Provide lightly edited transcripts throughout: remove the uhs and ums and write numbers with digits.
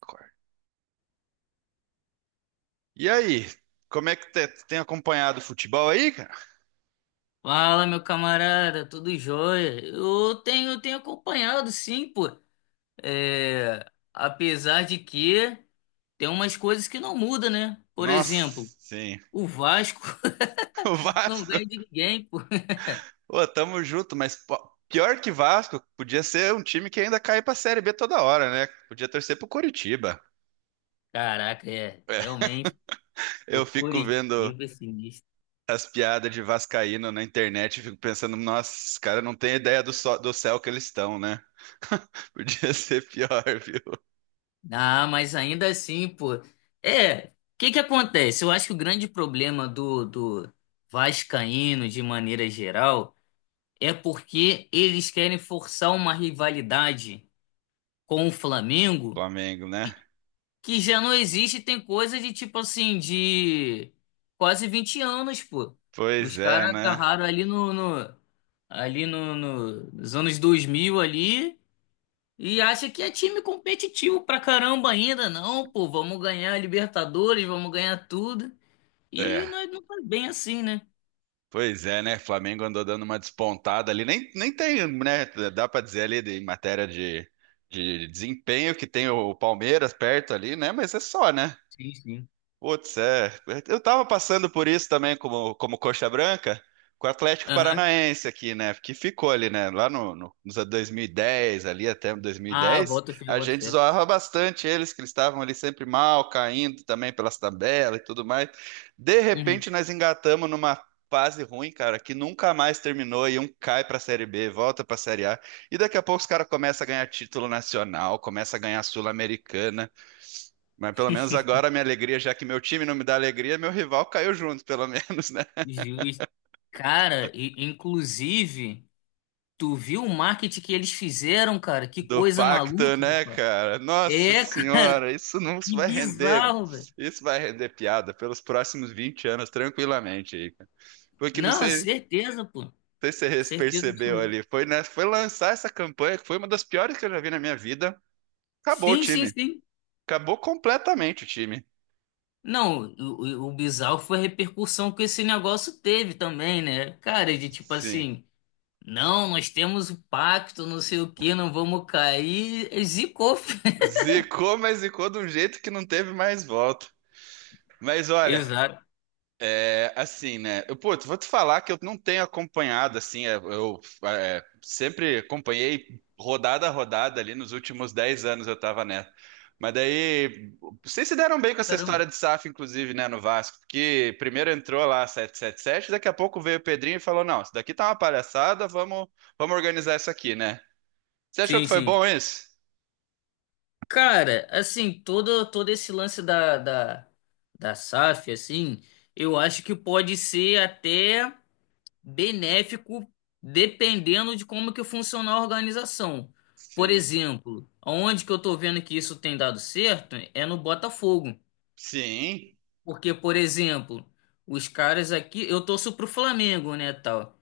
Concordo. E aí, como é que tem acompanhado o futebol aí, cara? Fala, meu camarada, tudo jóia? Eu tenho acompanhado, sim, pô. É, apesar de que tem umas coisas que não mudam, né? Por Nossa, exemplo, sim. o Vasco O não Vasco, ganha de ninguém, pô. ô, tamo junto, mas pô, pior que Vasco, podia ser um time que ainda cai pra Série B toda hora, né? Podia torcer pro Coritiba. Caraca, é, É, realmente, eu o fico vendo Curitiba é sinistro. as piadas de vascaíno na internet e fico pensando, nossa, esses caras não têm ideia do céu que eles estão, né? Podia ser pior, viu? Ah, mas ainda assim, pô. É, o que que acontece? Eu acho que o grande problema do vascaíno, de maneira geral, é porque eles querem forçar uma rivalidade com o Flamengo Flamengo, né? que já não existe, tem coisa de tipo assim, de quase 20 anos, pô. Os Pois é, caras né? agarraram ali nos anos 2000 ali e acha que é time competitivo pra caramba ainda, não, pô, vamos ganhar a Libertadores, vamos ganhar tudo. E É. nós não faz bem assim, né? Pois é, né? Flamengo andou dando uma despontada ali. Nem tem, né? Dá pra dizer em matéria de desempenho que tem o Palmeiras perto ali, né? Mas é só, né? Sim, sim. Putz, é. Eu tava passando por isso também como coxa branca com o Atlético Aham. Paranaense aqui, né? Que ficou ali, né? Lá no, no, nos anos 2010 ali até dois mil e Ah, dez boto fé, a boto gente fé. zoava bastante eles, que eles estavam ali sempre mal, caindo também pelas tabelas e tudo mais. De Uhum. repente, nós engatamos numa fase ruim, cara, que nunca mais terminou e um cai pra Série B, volta pra Série A. E daqui a pouco os caras começam a ganhar título nacional, começa a ganhar Sul-Americana. Mas pelo menos agora a minha alegria, já que meu time não me dá alegria, meu rival caiu junto, pelo menos, né? Justo. Cara, e, inclusive, tu viu o marketing que eles fizeram, cara? Que Do coisa pacto, maluca, né, pô. cara? Nossa É, cara, senhora, isso não isso que vai render. bizarro, velho. Isso vai render piada pelos próximos 20 anos, tranquilamente aí, cara. Porque não Não, sei, certeza, pô. não sei se você Certeza percebeu absoluta. ali, foi, né, foi lançar essa campanha, que foi uma das piores que eu já vi na minha vida. Acabou o Sim, sim, time. sim. Acabou completamente o time. Não, o bizarro foi a repercussão que esse negócio teve também, né? Cara, de tipo Sim. assim, não, nós temos o pacto, não sei o que não vamos cair. Zicou. filho. Zicou, mas zicou de um jeito que não teve mais volta. Mas olha, Exato. é, assim, né? Eu, pô, vou te falar que eu não tenho acompanhado, assim, é, sempre acompanhei rodada a rodada ali nos últimos 10 anos eu tava nessa. Mas daí, vocês se deram bem com essa Caramba. história de SAF, inclusive, né, no Vasco, porque primeiro entrou lá 777 daqui a pouco veio o Pedrinho e falou, não, isso daqui tá uma palhaçada, vamos, vamos organizar isso aqui, né? Você achou Sim, que foi sim. bom isso? Cara, assim, todo esse lance da SAF, assim, eu acho que pode ser até benéfico dependendo de como que funciona a organização. Por Sim. exemplo, onde que eu tô vendo que isso tem dado certo é no Botafogo. Sim. Porque, por exemplo, os caras aqui, eu torço pro Flamengo, né, tal.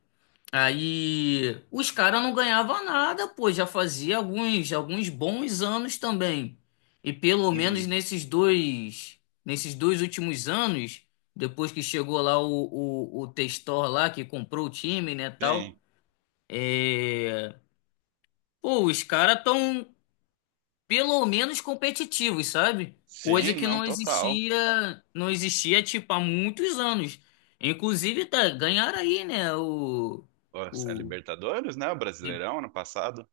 Aí os caras não ganhavam nada, pô, já fazia alguns bons anos também. E pelo menos Uhum. Nesses dois últimos anos, depois que chegou lá o Testor lá que comprou o time, né, tal, Sim. é... pô, os caras tão pelo menos competitivos, sabe? Coisa Sim, que não, não total. existia, não existia tipo há muitos anos. Inclusive, tá, ganharam aí, né, Pô, a o Libertadores, né? O Brasileirão ano passado.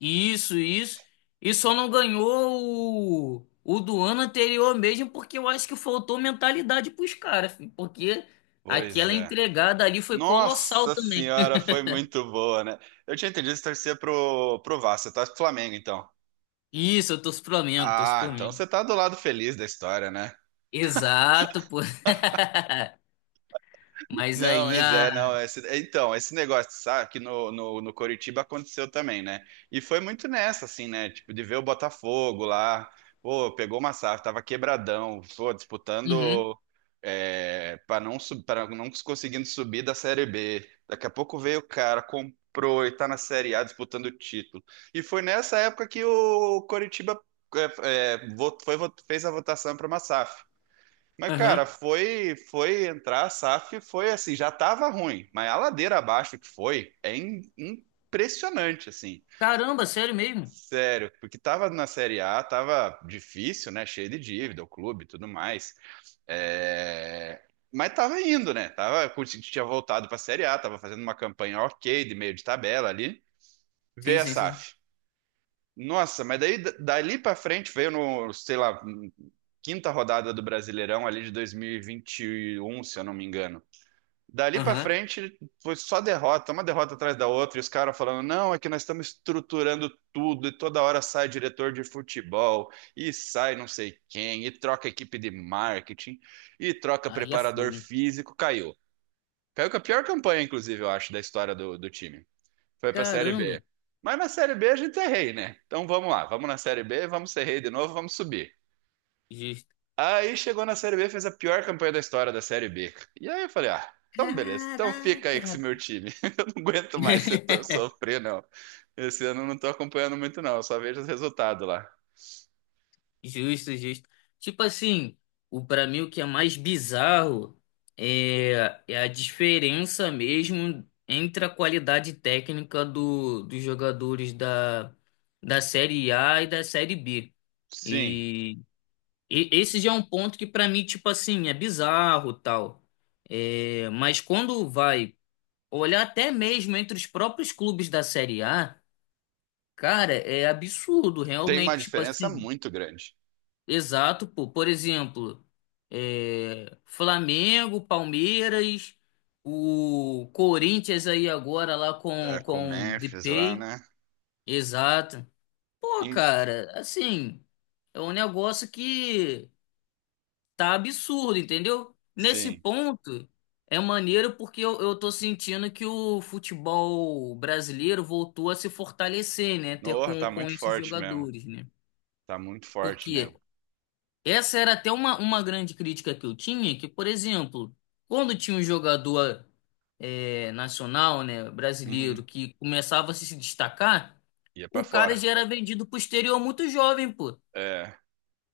Isso, isso. E só não ganhou o do ano anterior mesmo, porque eu acho que faltou mentalidade pros caras, filho, porque Pois aquela é. entregada ali foi colossal Nossa também. senhora, foi muito boa, né? Eu tinha entendido que você torcia pro Vasco, você torce pro Flamengo, então. Isso, eu torço pro Flamengo, torço pro Ah, então Flamengo. você tá do lado feliz da história, né? Exato, pô. Mas Não, aí mas a. é, não. Esse, é, então, esse negócio, sabe, que no Coritiba aconteceu também, né? E foi muito nessa, assim, né? Tipo, de ver o Botafogo lá, pô, pegou uma safra, tava quebradão, pô, Uhum, disputando é, para não, sub- pra não conseguindo subir da Série B. Daqui a pouco veio o cara, comprou e tá na Série A disputando o título. E foi nessa época que o Coritiba fez a votação para uma SAF. Mas, cara, aham. Foi entrar a SAF, foi assim, já tava ruim, mas a ladeira abaixo que foi é impressionante, assim. Caramba, sério mesmo? Sério, porque tava na Série A, tava difícil, né? Cheio de dívida, o clube e tudo mais. É, mas tava indo, né? Tava, tinha voltado pra Série A, tava fazendo uma campanha ok, de meio de tabela ali. Sim, Veio a sim, sim. SAF. Nossa, mas daí dali pra frente veio no, sei lá, quinta rodada do Brasileirão ali de 2021, se eu não me engano. Dali pra Aham. frente foi só derrota, uma derrota atrás da outra, e os caras falando: não, é que nós estamos estruturando tudo, e toda hora sai diretor de futebol, e sai não sei quem, e troca equipe de marketing, e troca Aí é preparador fogo. físico. Caiu. Caiu com a pior campanha, inclusive, eu acho, da história do time. Foi pra Série Caramba. B. Mas na Série B a gente é rei, né? Então vamos lá, vamos na Série B, vamos ser rei de novo, vamos subir. Justo. Aí chegou na Série B, fez a pior campanha da história da Série B. E aí eu falei, ah, então beleza, então fica aí com Caraca. esse meu time. Eu não aguento mais sofrer, não. Esse ano eu não tô acompanhando muito, não, eu só vejo os resultados lá. Justo, justo. Tipo assim, o para mim o que é mais bizarro é a diferença mesmo entre a qualidade técnica dos jogadores da Série A e da Série B. Sim, E, e esse já é um ponto que para mim, tipo assim, é bizarro, tal. É, mas quando vai olhar até mesmo entre os próprios clubes da Série A, cara, é absurdo, tem uma realmente, tipo diferença assim. muito grande. Exato, pô. Por exemplo, Flamengo, Palmeiras, o Corinthians aí agora lá É, com com o com Memphis lá, Depay. né? Exato. Pô, Em- cara, assim, é um negócio que tá absurdo, entendeu? Nesse Sim. ponto é maneiro porque eu tô sentindo que o futebol brasileiro voltou a se fortalecer, né? Ter Nossa, com tá com muito esses forte mesmo. jogadores, né? Tá muito forte Porque mesmo. essa era até uma grande crítica que eu tinha, que, por exemplo, quando tinha um jogador nacional, né, Uhum. brasileiro, que começava a se destacar, Ia pra o cara fora. já era vendido pro exterior muito jovem, pô. É,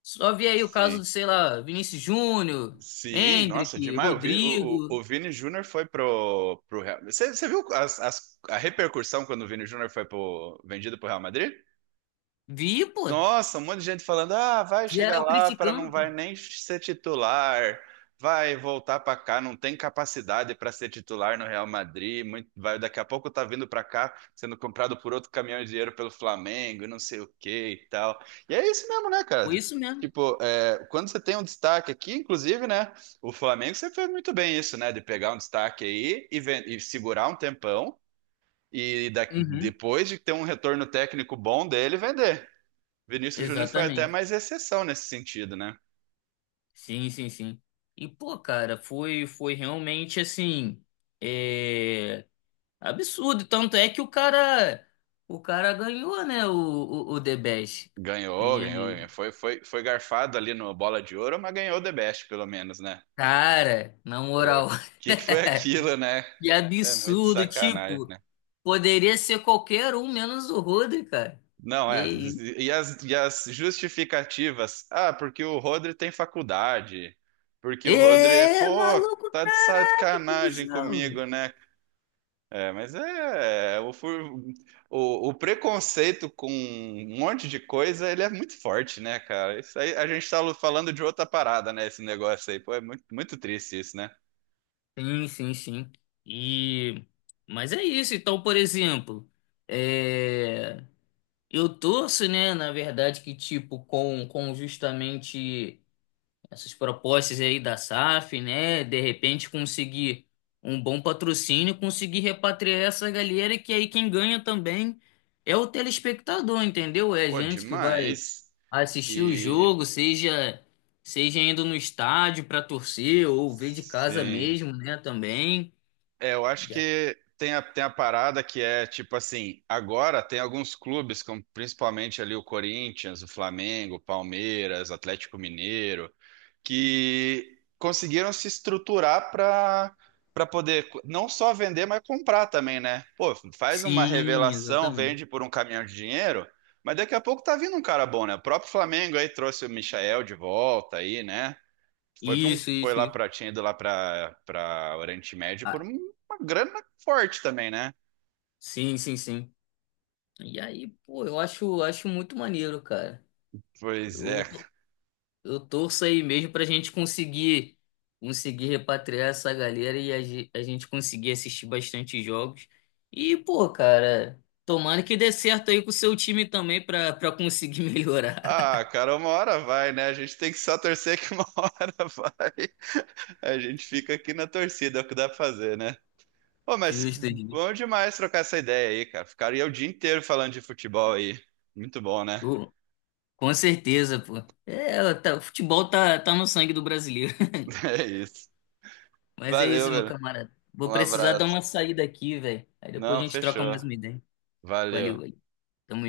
Só vi aí o caso sim. do, sei lá, Vinícius Júnior, Sim, nossa, Hendrick, demais. O Vini, Rodrigo. o Vini Júnior foi pro Real. Você viu a repercussão quando o Vini Júnior foi pro, vendido pro Real Madrid? Vi, pô. Nossa, um monte de gente falando: ah, vai chegar Geral lá para não criticando, pô. vai nem ser titular, vai voltar para cá, não tem capacidade para ser titular no Real Madrid, vai daqui a pouco tá vindo para cá sendo comprado por outro caminhão de dinheiro pelo Flamengo, e não sei o que e tal. E é isso mesmo, né, Foi cara? isso mesmo. Tipo, é, quando você tem um destaque aqui, inclusive, né? O Flamengo você fez muito bem isso, né? De pegar um destaque aí e segurar um tempão e Uhum. depois de ter um retorno técnico bom dele, vender. Vinícius Júnior foi até Exatamente. mais exceção nesse sentido, né? Sim, sim, sim. Pô, cara, foi realmente assim. é, Absurdo, tanto é que o cara ganhou, né, o The Best. Ganhou, ganhou, E, ganhou. Foi garfado ali no Bola de Ouro, mas ganhou o The Best, pelo menos, né? cara, na O moral, que que foi aquilo, né? que É muito absurdo, sacanagem, tipo, né? poderia ser qualquer um menos o Rodri, cara. Não, Que é. isso. E e as justificativas? Ah, porque o Rodri tem faculdade. Porque o Rodri é, É, pô, maluco, tá de caraca, que sacanagem bizarro. comigo, né? É, mas o preconceito com um monte de coisa, ele é muito forte, né, cara? Isso aí, a gente tá falando de outra parada, né? Esse negócio aí, pô, é muito, muito triste isso, né? Sim, sim, sim. E, mas é isso, então, por exemplo, é, eu torço, né, na verdade, que, tipo, com justamente essas propostas aí da SAF, né? De repente conseguir um bom patrocínio, conseguir repatriar essa galera, que aí quem ganha também é o telespectador, entendeu? É a Pô, gente que vai demais. assistir o E jogo, seja indo no estádio para torcer ou ver de casa sim, mesmo, né, também. é, eu acho E a- que tem tem a parada que é tipo assim, agora tem alguns clubes, como principalmente ali o Corinthians, o Flamengo, o Palmeiras, Atlético Mineiro, que conseguiram se estruturar para poder não só vender, mas comprar também, né? Pô, faz uma Sim, revelação, exatamente. vende por um caminhão de dinheiro, mas daqui a pouco tá vindo um cara bom, né? O próprio Flamengo aí trouxe o Michael de volta aí, né? Foi para um Isso, foi isso, lá isso. para tinha ido lá para Oriente Médio por Ah, uma grana forte também, né? sim, sim, sim. E aí, pô, eu acho, acho muito maneiro, cara. Pois é. Eu Eu torço aí mesmo pra gente conseguir repatriar essa galera e a, ge- a gente conseguir assistir bastante jogos. E, pô, cara, tomara que dê certo aí com o seu time também pra conseguir melhorar. Ah, cara, uma hora vai, né? A gente tem que só torcer que uma hora vai. A gente fica aqui na torcida, é o que dá pra fazer, né? Pô, mas Justo, Edgar. bom demais trocar essa ideia aí, cara. Ficaria o dia inteiro falando de futebol aí. Muito bom, né? Pô, com certeza, pô. É, tá- o futebol tá, tá no sangue do brasileiro. É isso. Mas é Valeu, isso, meu velho. camarada. Vou Um precisar dar abraço. uma saída aqui, velho. Aí depois Não, a gente troca mais fechou. uma ideia. Valeu, Valeu. valeu. Tamo